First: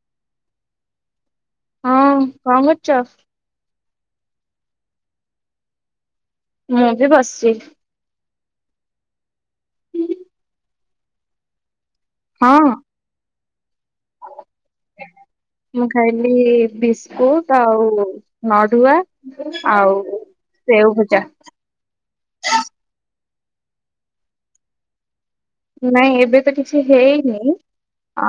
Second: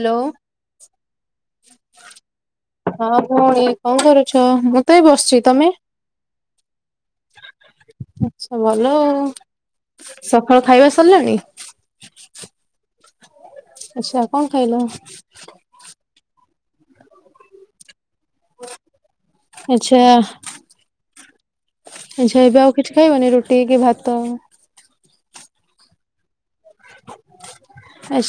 Hello. ହଁ କଣ କରୁଚ? ଭଉଣି କଣ କରୁଛ ମୁତ ଏଇ ବସିଛି ତମେ? ମୁଁବି ବସିଚି। ଆଛା ଭଲ ଆଉ ସକାଳୁ ଖାଇବା ସରିଲାଣି? ହଁ। ଆଛା, କଣ ଖାଇଲ? ମୁଁ ଖାଇଲି ବିସ୍କୁଟ ଆଉ ନଡ଼ୁଆ ଆଚ୍ଛା ଆଉ ସେଓ ଭଜା। ଆଛା ଏବେ ଆଉ କିଛି ଖାଇବନି ରୁଟିକି ଭାତ? ନାଇଁ ଏବେତ କିଛି ହେଇନି।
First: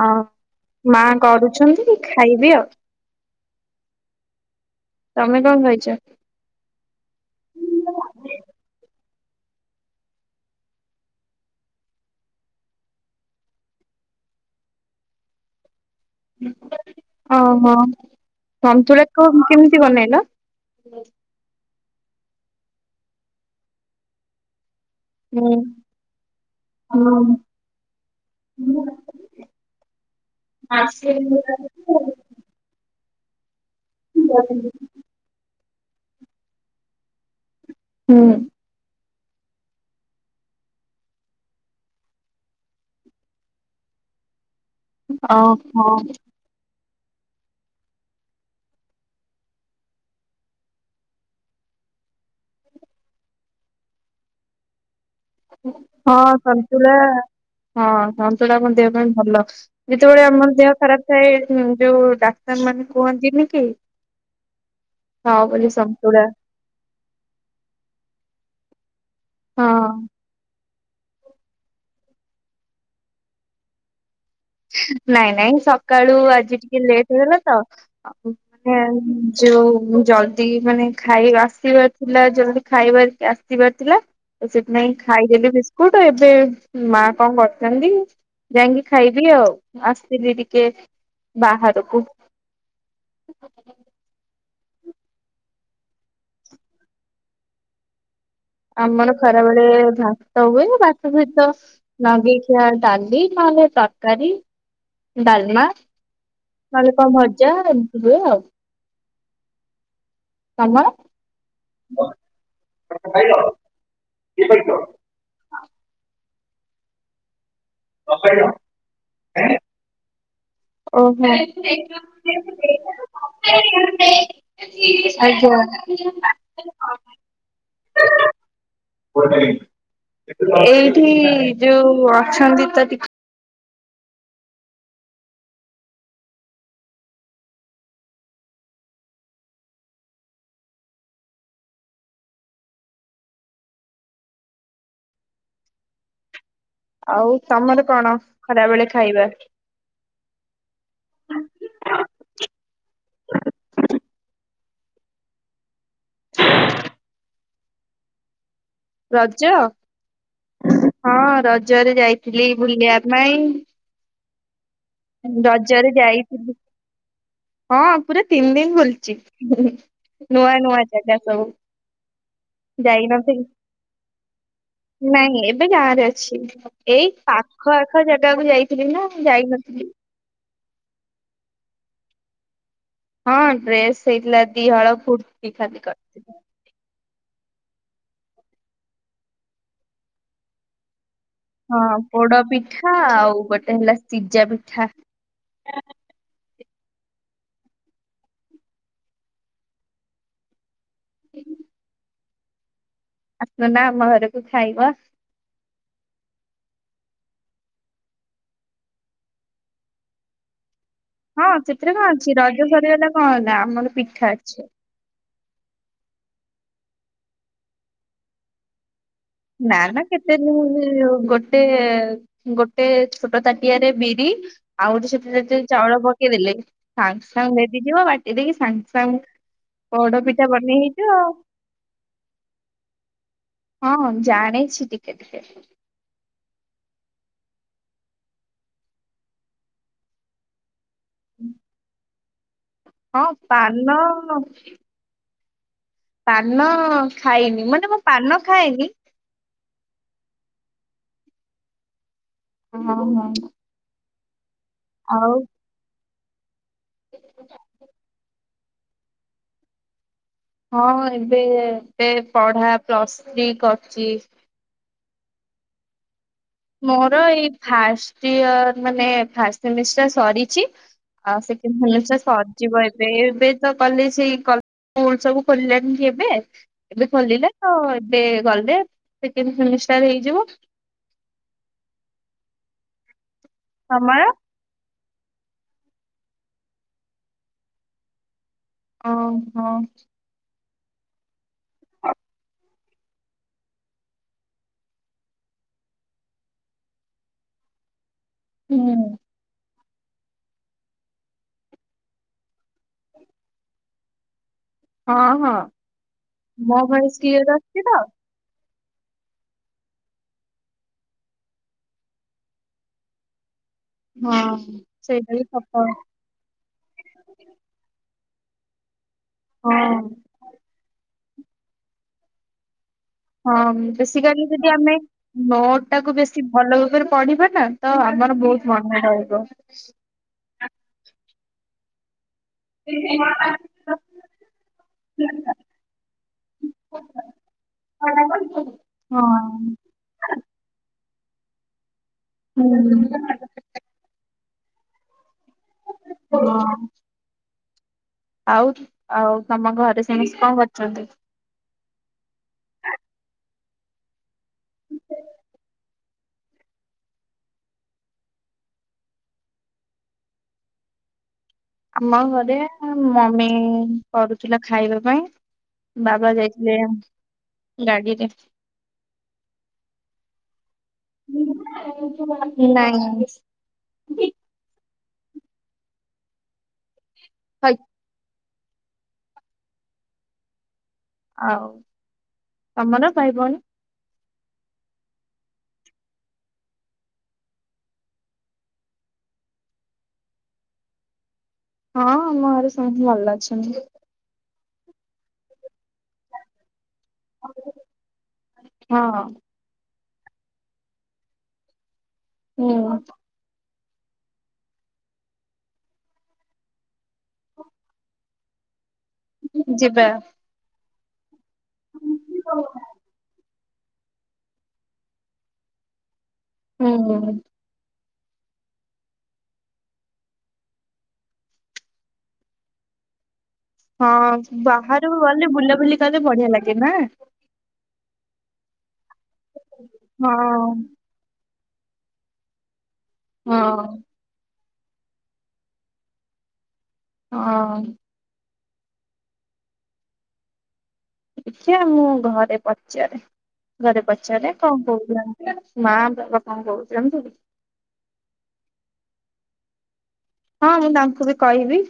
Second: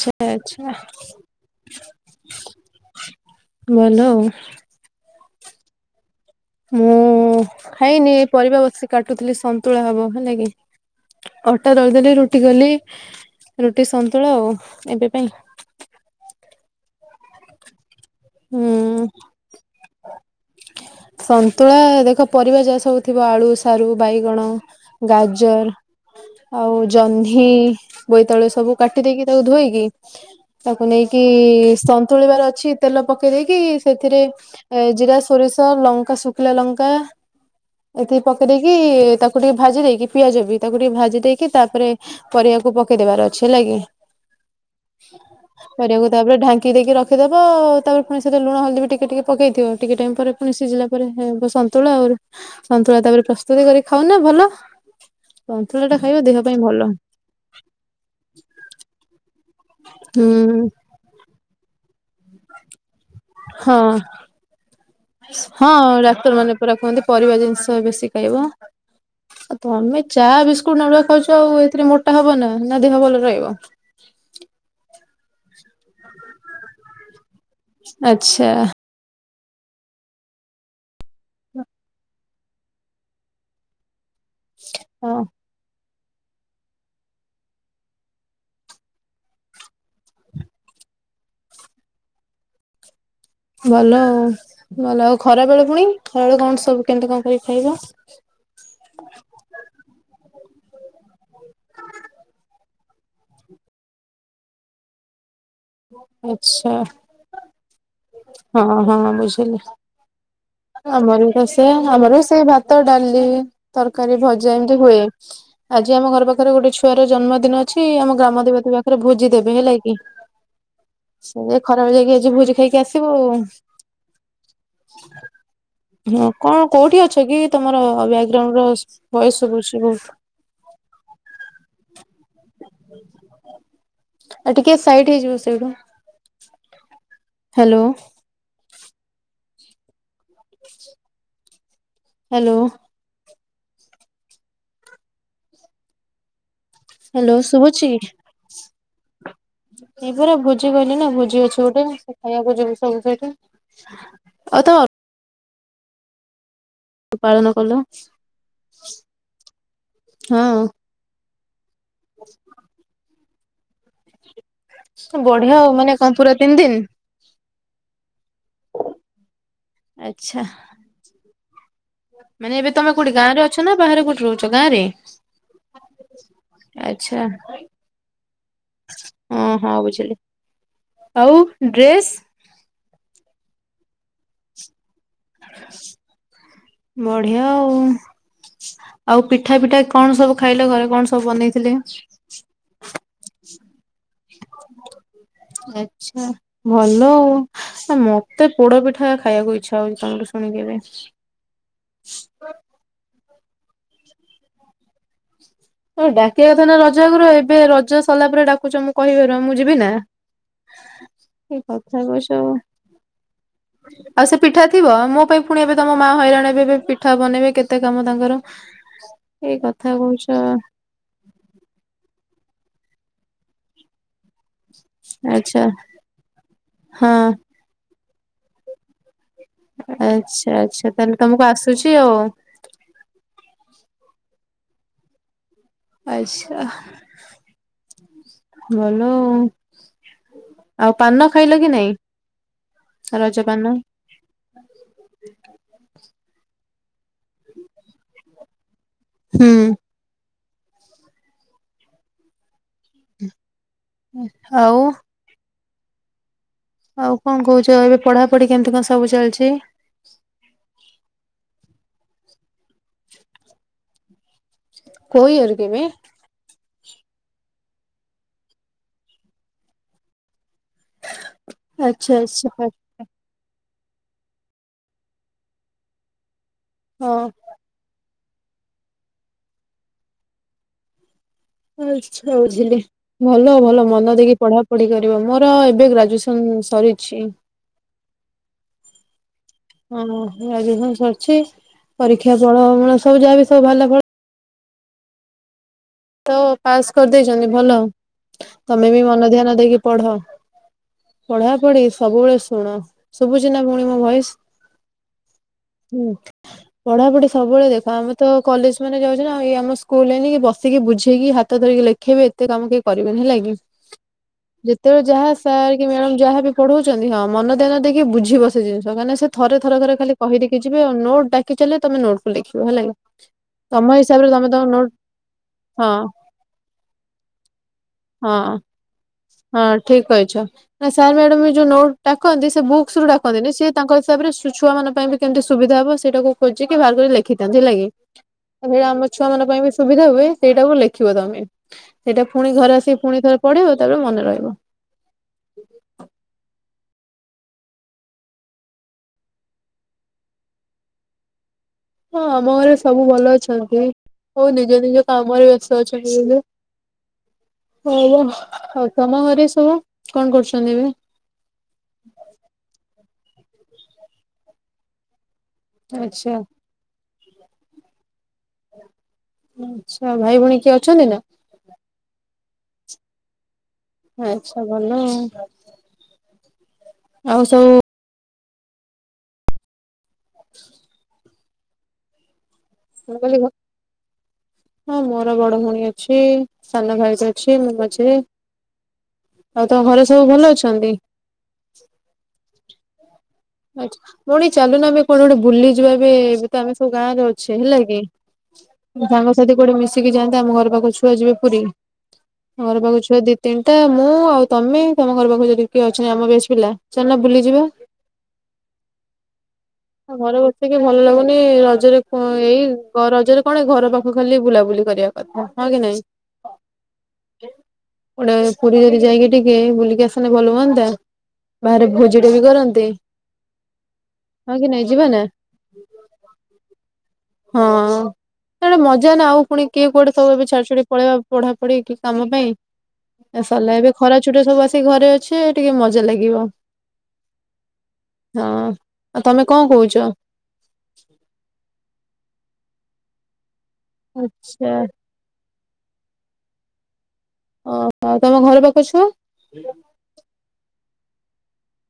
ଆ ଆଚ୍ଛା ମା କରୁଛନ୍ତି ଖାଇବି ଆଉ। ଭଲ ଆଉ। ତମେ କଣ ଖାଇଚ? ମୁଁ ଖାଇନି ଏପରିବା ବସିକି କାଟୁଥିଲି ସନ୍ତୁଳା ହବ ହେଲାକି। ଅଟା ତଳିଦେଲି ରୁଟି କଲି ରୁଟି ସନ୍ତୁଳା ଆଉ ଏବେ ପାଇଁ। ଓହୋ ହୁଁ ସନ୍ତୁଳା କୋ କେମିତି ବନେଇଲ? ସନ୍ତୁଳା ଦେଖ ପରିବା ଯାସବୁ ଥିବ ଆଳୁ ସାରୁ ବାଇଗଣ। ହୁଁ। ଗାଜର ଆଉ ଜହ୍ନି ବୋଇତାଳୁ ସବୁ କାଟି ଦେଇକି ତାକୁ ଧୋଇକି ତାକୁ ନେଇକି ସନ୍ତୁଳିବାର ଅଛି। ତେଲ ପକେଇ ଦେଇକି ସେଥିରେ ଜିରା ସୋରିଷ ଲଙ୍କା ଶୁଖିଲା ଲଙ୍କା ଏତିକି ପକେଇ ଦେଇିକି କି ତାକୁ ଟିକେ ଭାଜି ଦେଇକି ପିଆଜବି ତାକୁ ଟିକେ ଭାଜି ଦେଇକି ତାପରେ ପରିବାକୁ ପକେଇଦେବାର ଅଛି ହେଲା କି। [inaudible] ଓହୋ ପରିବାକୁ ତାପରେ ଢାଙ୍କି ଦେଇକି ର ଖି ଦବ ତାପରେ ପୁଣି ସେଇ ଯୋଉ ଲୁଣ ହଳଦୀ ବି ଟିକେ ଟିକେ ପକେଇଥିବ ଟିକେ ଟାଇମ୍ ପରେ ପୁଣି ସିଝିଲା ପରେ ସନ୍ତୁଳା ଆଉ ରୁ ସନ୍ତୁଳା ତାପରେ ପ୍ରସ୍ତୁତି କରି ଖାଉନ ଭଲ। ସନ୍ତୁଳା ଟା ହଁ ଖାଇବ ଦେହ ପାଇଁ ଭଲ ସନ୍ତୁଳା ହଁ ସନ୍ତୁଳା ଟା ଆମ ଦେହ ପାଇଁ ଭଲ ଯେତେବେଳେ ଆମର ହୁଁ ଦେହ ଖରାପ ଥାଏ ଉଁ ଯୋଉ ଡା ସେମାନେ କୁହନ୍ତିନି କି ହଁ ଖାଅ ହଁ ବୋଲି ସନ୍ତୁଳା। ଡାକ୍ତର ମାନେ ପୁରା କୁହନ୍ତି ପରିବା ଜିନିଷ ବେଶୀ ଖାଇବ ଆଉ ହଁ ତମେ ଚା ବିସ ସ୍କୁଟ୍ ନହେଲେ ଖାଉଛ ଆଉ ଏଥିରେ ମୋଟା ହବନିନା ନାଁ ଦେହ ଭଲରେ ରହିବ। ନାଇଁ ନାଇଁ ସକାଳୁ ଆଜି ଟିକେ ଲେଟ୍ ହେଇଗଲା ତ ଆ ଉଁ ଆଚ୍ଛା ଏ ଉଁ ଯୋଉ ଜଲ୍ଦି ମାନେ ଖାଇବା ଆସିବାର ଥିଲା ଜଲ୍ଦି ଖାଇବାର ଆସିବାର ଥିଲା। ତ ସେଥିପାଇଁ ହଁ ଖାଇଦେଲି ବିସ୍କୁଟ ଏବେ ମା କଣ କରୁଛନ୍ତି ଯାଇଁକି ଖାଇ ଥିଲିଆଉ ଆସିଥିଲି ଟିକେ ବାହାରକୁ। ଭଲ ଆଉ ଭଲ ଆଉ ଖରାବେଳେ ପୁଣି ଖରାବେଳେ କଣ ସବୁ କେମିତି କଣ କରିକି ଖାଇବ? ଆମର ଖରାବେଳେ ଭାତ ହୁଏଇ ରା ତା ସହିତ ଲଗେଇ ଖିଆ ଡାଲି ନହେଲେ ତରକାରୀ ଡାଲମା। ଆଛା ନହେଲେ କଣ ଭଜା ଏମିତି ହୁଏ ଆଉ ହଁ ହଁ ହଁ ବୁଝିଲି। ତମର? ଆମରି ବି ତ ସେମ୍ ଆମର ବି ସେଇ ଭାତ ଡାଲି ତରକାରୀ ଭଜା ଏମିତି ହୁଏ। ଆଜି ଆମ ଘର ପାଖରେ ଗୋଟେ ଛୁଆର ଜନ୍ମଦିନ ଅଛି ଆମ ଗ୍ରାମଦେବତୀ ପାଖରେ ଭୋଜି ଦେବେ ହେଲା କି। ଓହୋ ସେ ଖରାବେଳେ ଯାଇକି ଆଜି ଭୋଜି ଖାଇକି ଆସିବୁ ଆଉ। ଆଜ୍ଞା। ହଁ କଣ କୋଉଠି ଅଛ କି ତମର ବ୍ୟାଗଗ୍ରାଉଣ୍ଡ୍ ର ଭଏସ୍ ସୁଭୁଛି ବହୁତ। ଏଇଠି ଯୋଉ ଅଛନ୍ତି ତ ଟି ଆଉ ଟିକେ ସାଇଟ୍ ହେଇଯିବ ସେଇଠୁ ହାଲୋ। [inaudible] ହାଲୋ। ଆଉ ହ୍ୟାଲୋ ତମର ଶୁଭୁଛି କଣ ଖରାବେଳେ ଖାଇବା? ଏଇ ପରା ଭୋଜି କହିଲି ନାଁ ଭୋଜି ଅଛି ଗୋଟେ ଖାଇବାକୁ ଯିବୁ ସବୁ ସେଇଠି। ଆଉ ତ ପାଳନ କଲ? ରଜ? ହଁ ହଁ ରଜରେ ଯାଇଥିଲି ବୁଲିବା ପାଇଁ। ବଢିଆ ଆଉ ମାନେ ରଜରେ କଣ ପୁରା ତିନି ଯାଇଥିଲି। ଦିନ ହଁ ପୁରା ତିନି ଦିନ ବୁଲିଛି। ଆଚ୍ଛା ନୂଆ ନୂଆ ଜାଗା ସବୁ ମାନେ ଏବେ ତମେ କୋଉଠି ଗାଁ ରେ ଯାଇନାହାନ୍ତି କି? ଅଛ ନାଁ ବାହାରେ କୋଉଠି ରହୁଛ ଗାଁ ରେ? ନାଇଁ ଏବେ ଗାଁରେ ଅଛି। ଏଇ ଆଚ୍ଛା ପାଖ ଆଖ ଜାଗାକୁ ଯାଇଥିଲି ନା ମୁଁ ହଁ ହଁ ଯାଇନଥିଲି। ବୁଝିଲି ଆଉ ଡ୍ରେସ୍? ହଁ ଡ୍ରେସ୍ ହେଇଥିଲା ଦି ହଳ କୁର୍ତ୍ତି ଖାଲି କରିଥିଲି। ବଢିଆ ଆଉ ଆଉ ପିଠା ଫିଠା କଣ ସବୁ ଖାଇଲ ଘରେ କଣ ସବୁ ବନେଇ ହଁ ପୋଡ ପିଠା ଆଉ ଗୋଟେ ହେଲା ସିଝା ପିଠା। ଆଛା ଭଲ ଆଉ। ମତେ ପୋଡ ପିଠା ଖାଇବାକୁ ଇଛା ହଉଛି ତମଠୁ ଶୁଣିକି ଏବେ। ଆସୁନା ଆମ ଘରକୁ ଖାଇବ। ହଉ ଡାକିବା କଥା ନାଁ ରଜ ଆଗରୁ ଆଉ ଏବେ ରଜ ସରିଲାପରେ ଡାକୁଛ ମୁଁ କହିବାରୁ ମୁଁ ଯିବି ନାଁ? ହଁ ସେଥିରେ କଣ କହୁଛ ଅଛି ଆଉ ରଜ ସରିଗଲା କଣ ହେଲା ଆମର ଆଉ ପିଠା ସେ ଅଛି। ଥିବ ମୋ ପାଇଁ ପୁଣି ଏବେ ତମ ମା ହଇରାଣ ଏବେ ଏବେ ପିଠା ବନେଇବେ କେତେ କାମ ତାଙ୍କର ଏଇ କଥା କହୁଛି। ହୁଁ ଗୋଟେ ଗୋଟେ ଛୋଟ ତାଟିଆ ରେ ବିରି ଆଉ ଗୋ ସେଠି ଆଚ୍ଛା ଚାଉଳ ପକେଇଦେଲେ ହଁ ସାଙ୍ଗେ ସାଙ୍ଗ ଭେଦି ଯିବ ବାଟି ଦେଇକି ସାଙ୍ଗେ ସାଙ୍ଗେ ପୋଡ ପିଠା ଆଚ୍ଛା ବନେଇ ଆଚ୍ଛା ତାହେଲେ ହେଇଯିବ ଆଉ। ତମକୁ ଆସୁଛି ଆଉ। ହଁ ଜାଣିଛି ଟିକେ ଟିକେ। ଆଛା ଭଲ ଆଉ ଆଉ ପାନ ଖାଇଲ କି ନାଇଁ? ହଁ ରଜ ପାନ ହ ପାନ ଖାଇନି ମାନେ ମୁଁ ପାନ ଖାଏନି। ହୁଁ। ହଉ ହଉ। ହଉ ଆଉ ଆଉ କଣ କହୁଛ ଏବେ ପଢାପଢି କେମିତି କଣ ସବୁ ଚାଲିଛି। ହଁ ଏବେ ଏବେ ପଢ଼ା ପ୍ଲସ୍ ଥ୍ରୀ କରୁଛି। କୋଉ ୟାର କି ଏବେ? ମୋର ଏଇ ଫାଷ୍ଟ ୟାର ମାନେ ଫାର୍ଷ୍ଟ ସେମିଷ୍ଟର ସରିଛି। ଆଉ ସେକେଣ୍ଡ ଆଚ୍ଛା ସେମିଷ୍ଟର ଆଚ୍ଛା ହଁ ସରିଛି ବୋ। ଏବେ ତ କଲେଜ ସେଇ କ ସ୍କୁଲ ସବୁ ଖୋଲିଲାଣି କି ଏବେ। ଏବେ ଖୋଲିଲା ଆ ଏବେ ଗଲେ ସେକେଣ୍ଡ ସେମିଷ୍ଟାର ହେଇଯିବ। ଆଛା ବୁଝିଲି ଭଲ ଭଲ ମନ ତମର ଦେଇକି ପଢ ପଢିପାରିବ ମୋର ଏବେ ଗ୍ରାଜୁଏସନ ସରିଛି। ହଁ ହଁ। ହଁ ରାଜ ଅଛି ପରୀକ୍ଷା ଫଳ ଫଳ ସବୁ ଯାହାବି ସବୁ ଭଲ ଫଳ ତ ପାସ୍ କରିଦେଇଛନ୍ତି ଭଲ ହୁଁ ତମେ ବି ମନ ଧ୍ୟାନ ଦେଇକି ପଢ। ପଢା ପଢି ସବୁବେଳେ ଶୁଣ ଶୁଭୁଚିନା ପୁଣି ମୋ ଭଏସ? ହଁ ହଁ। ହୁଁ ମୋ ଭଏସ୍ ପଢାପଢି କ୍ଲିୟର ସବୁବେଳେ ଆସୁଛି ଦେଖ ଆମ ତ କଲେଜ ମାନେ ଯାଉଛନ୍ତି ନା ଆମ ସ୍କୁଲି ବସ ଆସିକି ବୁଝେଇକି ହାତ ଧରିକି ଲେଖେଇବେ ଏତେ କାମ କେହି କରିବେନି ହେଲା କି? ହଁ ଯେତେବେଳେ ଯାହା ସେଇଟା ବି ସାର୍ ସତ କି ମ୍ୟାଡ଼ ଯାହା ବି ପଢଉଛନ୍ତି ହଁ ମନଧ୍ୟାନ ଦେଇକି ବୁଝିବ ସେ ଜିନିଷ କାହିଁକ ନା ସେ ଥରେ ଥର କରେ ଖଲି କହି ଦେଇକି ଯିବେ ଆଉ ନୋଟ ଡାକି କି ଚାଲି ବେ ତମେ ନୋଟୁ କୁ ଲେଖିବ ହେଲା କି। ହଁ ତମ ହିସାବରେ ବେସିକାଲି ତମେ ତମ ଯଦି ନୋଟ ଆମେ ନୋଟ ହଁ ଟାକୁ ବେଶୀ ଭଲ ଭାବରେ ପଢିବା ନା ତ ହଁ ଆମର ବହୁତ ମନ ରହିବ। ହଁ ଠିକ କହିଛ ସାର୍ ମ୍ୟାଡ଼ମ୍ ଏ ଯୋଉ ନୋଟ ଡାକନ୍ତି ସେ ବୁକ୍ସୁ ରୁ ଡାକନ୍ତିିନି ସେ ତାଙ୍କ ହିସାବରେ ଛୁଆ ମାନଙ୍କ ପାଇଁ ବି କେମିତି ସୁବିଧା ହବ ସେଇଟାକୁ ଖୋଜିକି ବାହାର କରି ଲେଖିଥାନ୍ତିଲା ହେଲା କି ହେରା ଆମ୍ ଛୁଆ ମାନଙ୍କ ପାଇଁ ବି ହଁ। ସୁ ସୁବିଧା ହୁଏ ସେଇଟାକୁ ଲେଖିବ ତମେ ସେଇଟା ପୁଣି ଘରେ ହୁଁ ଆସିକି ପୁଣି ଥରେ ପଢିବ ତାପରେ ମନେ ରହିବ। ହଁ। ଆଉ ଆଉ ତମ ଘରେ ସମସ୍ତେ କଣ କରୁଛନ୍ତି? ହଁ, ଆମ ଘରେ ସବୁ ଭଲ ଅଛନ୍ତି। ସବୁ ନିଜ ନିଜ କାମରେ ବ୍ୟସ୍ତ ଅଛନ୍ତି। ହଁ ପା ଆଉ ତମ ଘରେ ସବୁ କଣ କରୁଛନ୍ତି ଏବେ? ଆମ ଘରେ ମମି କରୁଥିଲା ଖାଇବା ପାଇଁ ଆଚ୍ଛା ବାବା ଯାଇ ଲେ ଗାଡିରେ। ଆଚ୍ଛା ଭାଇ ଭଉଣୀ କିଏ ଅଛନ୍ତି ନା? ନାଇଁ। ଆଚ୍ଛା ଭଲ ଆଉ ଆଉ ହଇ। ସବୁ ଆଉ ତମର ମୁଁ ଭାଇ କହିଲି ଭଉଣୀ? ହଁ ମୋର ବଡ ଭଉଣୀ ଅଛି ସାନ ଭାଇଟେ ଅଛି ମ-ମଝିରେ। ଆଉ ତମ ଘରେ ସବୁ ଭଲ ଅଛନ୍ତି? ହଁ ଆମ ଘରେ ସମସ୍ତେ ଭଲ ଅଛନ୍ତି। ଆଚ୍ଛା ଭଉଣୀ ଚାଲୁନ ଆମେ କୁଆଡେ ଗୋଟେ ବୁଲିଯିବା ଏବେ ଏବେ ତ ଆମେ ସବୁ ଗାଁରେ ଅ ଛେ ହେଲା କି ହଁ ସାଙ୍ଗ ସାଥି କୁଆଡେ ମିଶିକି ଯାଆନ୍ତେ ଆମ ଘର ପାଖ ଛୁଆ ଯିବେ ପୁରୀ ଆମ ଘର ହୁଁ। ପାଖ ଛୁଆ ଦି ତିନଟା ମୁଁ ଆଉ ତମେ ତମ ଘର ପାଖକୁ ଯଦି କିଏ ଅଛନ୍ତି ଆମ ବ୍ୟାଚ ପିଲା ଚାଲୁନା ବୁଲିଯିବା। ଯିବା। ଟିକେ ଭଲ ଲାଗୁନି ରଜରେ କ ଏଇ ଗ ରଜରେ କଣ ଏ ଘର ପାଖୁକୁ ଖାଲି ବୁଲା ବୁଲି କରିଆ କଥା ହଁ କି ନାଇଁ? ହୁଁ ହୁଁ। ଗୋଟେ ପୁରୀ ଯଦି ଯାଇକି ଟିକେ ବୁଲିକି ଆସନ୍ତେ ଭଲ ହୁଅନ୍ତା। ବାହାରେ ଭୋଜି ଟେ ବି କରନ୍ତେ। ହଁ କି ନାଇଁ ଯିବା ବାହାରୁକୁ ନା ଗଲେ ବୁଲା ବୁଲି କଲେ ବଢିଆ ଲାଗେ ନା? ହଁ ସେଇଟା ମଜା ନା ଆଉ ପୁଣି କିଏ କୁଆଡେ ହଁ ସବୁ ଏବେ ଛାଡି ଛୁଡି ପଳେଇବା ପଢା ପଢି କି କାମ ପାଇଁ ଏ ସରଲା ଏବେ ହଁ ଖରା ଛୁଟି ରେ ସବୁ ଆସିକି ଘରେ ଅଛେ ଟିକେ ମଜା ଲାଗିବ। ହଁ। ହଁ ଆଉ ତମେ କଣ କହୁଚ? ଦେଖିଆ ମୁଁ ଘରେ ପଚାରେ ଘରେ ପଚାରେ ଆଚ୍ଛା କଣ କହୁଚ ମାଆ ବା-ବାପାଙ୍କୁ କହୁଚି ଜାଣିଚୁ ଟି? ଓହୋ ଆଉ ତମ ଘର ପାଖ ଛୁଆ? ହଁ ମୁଁ ତାଙ୍କୁ ବି କହିବି।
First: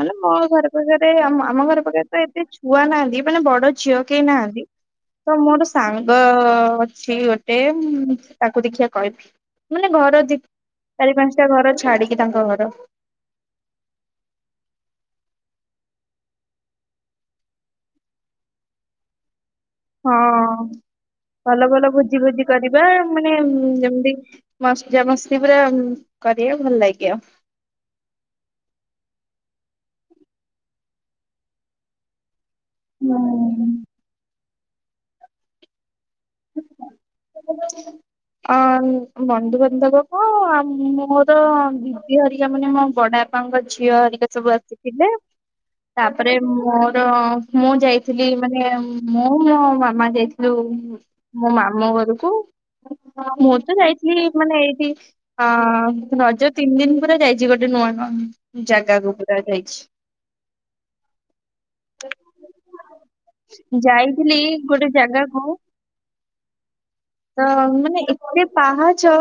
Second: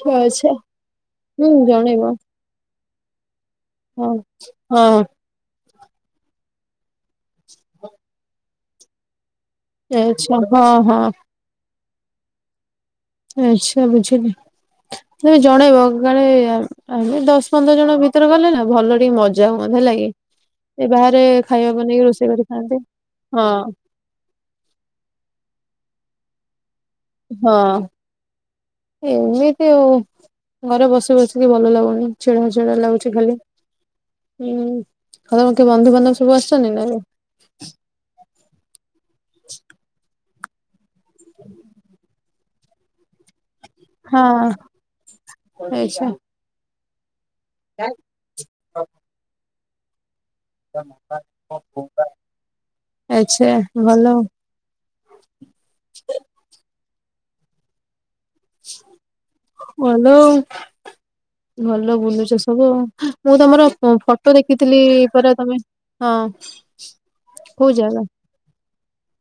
ମାନେ ମୋ ଆଚ୍ଛା ଘର ପାଖେରେ ଆମ ହୁଁ ଆମ ଘର ପାଖେରେ ଜଣେଇବ ତ ଏତେ ଛୁଆ ନାହାଁନ୍ତି ମାନେ ବଡ ଝିଅ ହଁ କେହି ନାହାନ୍ତି ହଁ ତ ମୋର ସାଙ୍ଗ ଅଛି ଗୋଟେ ଉଁ ତାକୁ ଦେଖିଆ କହିବି ମାନେ ଘର ଆଚ୍ଛା ଦି ହଁ ହଁ ଚାରି ପାଞ୍ଚ ଗୋଟେ ଘର ଛାଡିକି ତାଙ୍କ ଘର। ଆଚ୍ଛା ବୁଝିଲି। ତମେ ଜଣେଇବ କାଳେ ଆମେ ଦଶ ପନ୍ଦର ଜଣ ଭିତରେ ଗଲେ ନା ଭଲ ଟିକେ ମ ଜା ମଜା ଲାଗେ ହଁ ଏ ବାହାରେ ଭଲ ଖାଇବା ଭଲ ବନେଇକି ଭୋଜି ରୋଷେଇ ଭୋଜି କରି କରିବା ଖାଆନ୍ତି ମାନେ ହଁ। ଯେମିତି ମଜା ମସ୍ତି ପୁରା ଉଁ କରିବେ ଭଲ ଲାଗିବ। ହଁ ଏମିତି ଆଉ ଘରେ ବସି ବସିକି ଭଲ ଲାଗୁନି। ଚିଡା ଚିଡା ଲାଗୁଛି ଖାଲି ଉଁ ଆଉ କିଏ ବନ୍ଧୁ ବାନ୍ଧବ ସବୁ ଆସିଛନ୍ତି ନା? ଅଁ ବନ୍ଧୁ ବାନ୍ଧବ କଣ ଆ ମ ମୋର ତ ଦିଦି ହରିକା ମାନେ ମୋ ବଡାଆପାଙ୍କ ଝିଅ ହରିକା ସବୁ ହଁ ଆସିଥିଲେ ଆଚ୍ଛା ତାପରେ ମୋର ମୁଁ ଯାଇି ଥିଲ ମାନେ ମୁଁ ମୋ ମାମା ଯାଇଥିଲୁ। ମୋ ମାମଁ ଘରକୁ ଆଚ୍ଛା ମୁଁ ତ ଭଲ ଯାଇଥିଲି ମାନେ ଏଇଠି ଅ ରଜ ତିନି ଦିନ ପୁରା ଯାଇଛି ଗୋଟେ ନୂଆଁ ଗାଁ ଓଲୋଉ ଭଲ ବୁଲୁଛ ସବୁ ମୁଁ ତମର ଫଟୋ ଯାଇଥିଲି ଦେଖିଥିଲି ଗୋଟେ ପରା ଜାଗାକୁ ତମେ ହଁ। ତ କୋଉ ଜାଗା ମାନେ ଏତେ ପାହାଚ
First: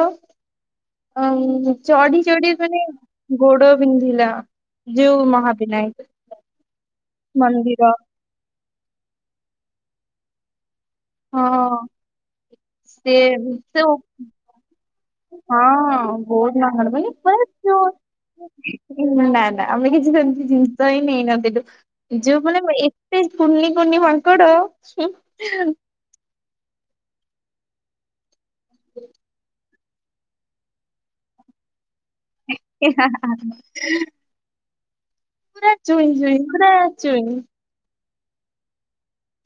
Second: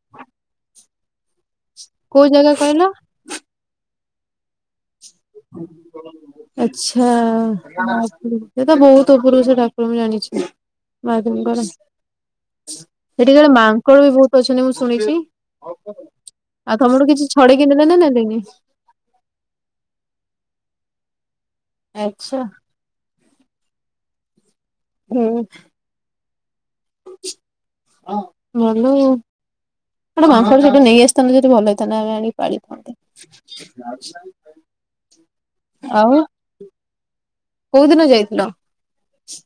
ଅ ଚଢି କୋଉ ଜାଗା ଚଢି ମାନେ କହିଲ? ଗୋଡ ବିନ୍ଧିଲା। ଯୋଉ ମହାବିନାୟକ ଆଛା। ମନ୍ଦିର ସେ ତ ବହୁତ ଉପରକୁ ସେ ଠାକୁର ମୁଁ ଜାଣିଛି। ହଁ ମୀଙ୍କର ସେ ସେଠିକାରେ ସେ ଉପ- ମାଙ୍କଡ଼ ବି ବହୁତ ଅଛନ୍ତି ମୁଁ ଶୁଣିଛି। ହଁ ବହୁତ୍ ଆଉ ମାଙ୍କଡ଼ ତମଠୁ ମନେ କିଛି ପୁରା ଛଡେଇକି ନେଲେ ନା ନେଲେନି? ଚୁ ନା ନା ଆମେ କିଛି ସେମିତି ଜିନିଷ ହିଁ ନେଇନଥିଲୁ। ଆଚ୍ଛା ଯୋଉମାନୋନେ ଏ ସେ କୁନି କୁନି ମାଙ୍କଡ। ହୁଁ ଭଲ ହୋ। ଗୋଟେ ମାଙ୍କଡ଼ ସେଠୁ ନେଇ ଆସିଥାଆନ୍ତୁ ଯଦି ଭଲ ହେଇଥାଆନ୍ତା ଆମେ ଆଣି। ପା ପା। [unintelligible] ପୁରା ଚୁଇଁ ଚୁଇଁ ପୁରା ଚୁଇଁ। କୋଉଦିନ ଯାଇଥିଲ?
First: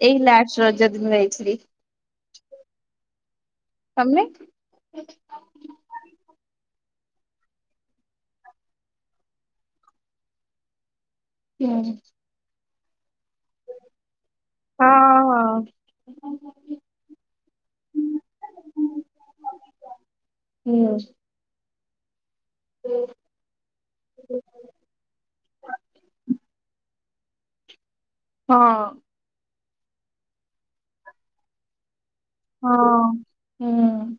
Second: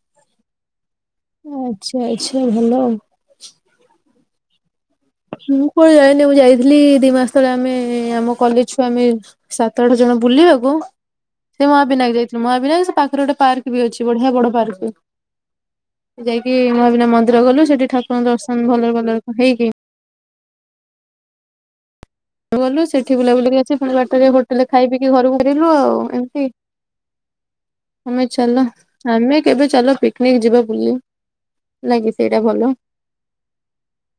ଏଇ ଲାଷ୍ଟ ରଜ ଦିନ ଯାଇଥିଲି। ଆଛା ଆଛା ଭଲ ଆଉ। ତମେ। ମୁଁ କୁଆଡେଯାାଇିନି ମୁଁ ଯାଇଥିଲି ଦି ମାସ ତଳେ ଆମେ ଆମ କଲେଜ ଛୁଆ ଆମେ ସାତ ଆଠ ଜଣ ବୁଲିବାକୁ। ହୁଁ। ସେ ମହାବିନାୟ ଯାଇଥିଲୁ ମହାବିନାୟକ ସେ ପାଖରେ ଗୋଟେ ପାର୍କ ବି ଅଛି ବଢିଆ ବଡ ପାର୍କ। ହଁ ହଁ ହୁଁ। ଯାଇକି ମହାବିନା ମନ୍ଦିର ଗଲୁ ସେଠି ଠାକୁରଙ୍କ ଦର୍ଶନ ଭଲରେ ଭଲ ହେଇକି ହୁଁ। ଗଲୁ ସେଠି ବୁଲା ବୁଲି ଆସି ବାଟରେ ହୋଟେଲରେ ଖାଇ ପିକି ଘରକୁ ଫରିଲୁ ଆଉ ଏମିତି। ଆମେ ଚାଲ ହଁ। ଆମେ କେବେ ଚାଲ ପିକନିକ ଯିବା ବୁଲି ନାକି। ଏଇଟା ଭଲ ହଁ। ହୁଁ।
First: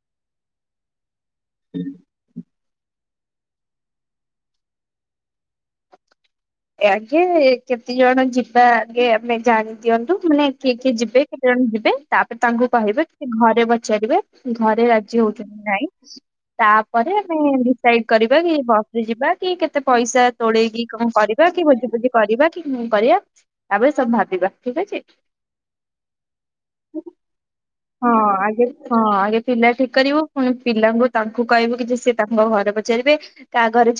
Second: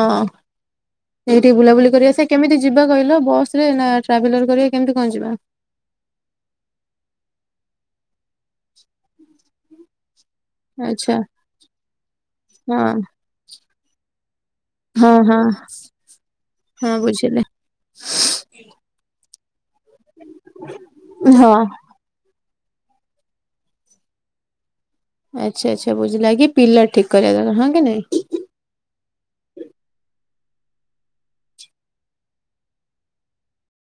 ହଁ। ସେଇଠିକି ବୁଲାବୁଲି କରିବା ସେ କେମିତି ଯିବା କହିଲ ବସ ରେ ନା ଟ୍ରାଭେଲର କରିବା କେମିତି କଣ ଯିବା ଆଗେ କେତେ ଜଣ ଯିବା ଆଗେ ଆମେ ଜାଣି ଦିଅନ୍ତୁ ମାନେ କିଏ କିଏ ଆଚ୍ଛା ଯିବେ କେତେ ଜଣ ଯିବେ ତାପରେ ତାଙ୍କୁ ହଁ କହିବେ କି ଘରେ ପଚାରିବେ ଘରେ ହଁ ରାଜି ହଁ ହଉଛନ୍ତି ନାଇଁ ହଁ ତାପରେ ଆମେ ବୁଝିଲି ଡିସାଇଡ କରିବା କି କଅଁ। ଯିବା କି କେତେ ପଇସା ତୋଳେଇକି କଣ କରି ହଁ କେମିତି କରିବା କି ନଁ କରିବା ତାପରେ ସବୁ ଭାବିବା ଠିକ୍ ଅଛି। ଆଚ୍ଛା ଆଚ୍ଛା ବୁଝିଲା ଆଗେ ପିଲାଠିକ୍ କରିବା ଦରକାର ହଁ କି ନାଇଁ। ହଁ ଆଗେପିଲା ଠିକ୍ କରିବୁ ପୁଣି ପିଲାଙ୍କୁ ତାଙ୍କୁ କହିବୁ କି ଯେ ସି ତାଙ୍କ ଘରେ ପଚାରିବେ। କହା ଘରେ ଛା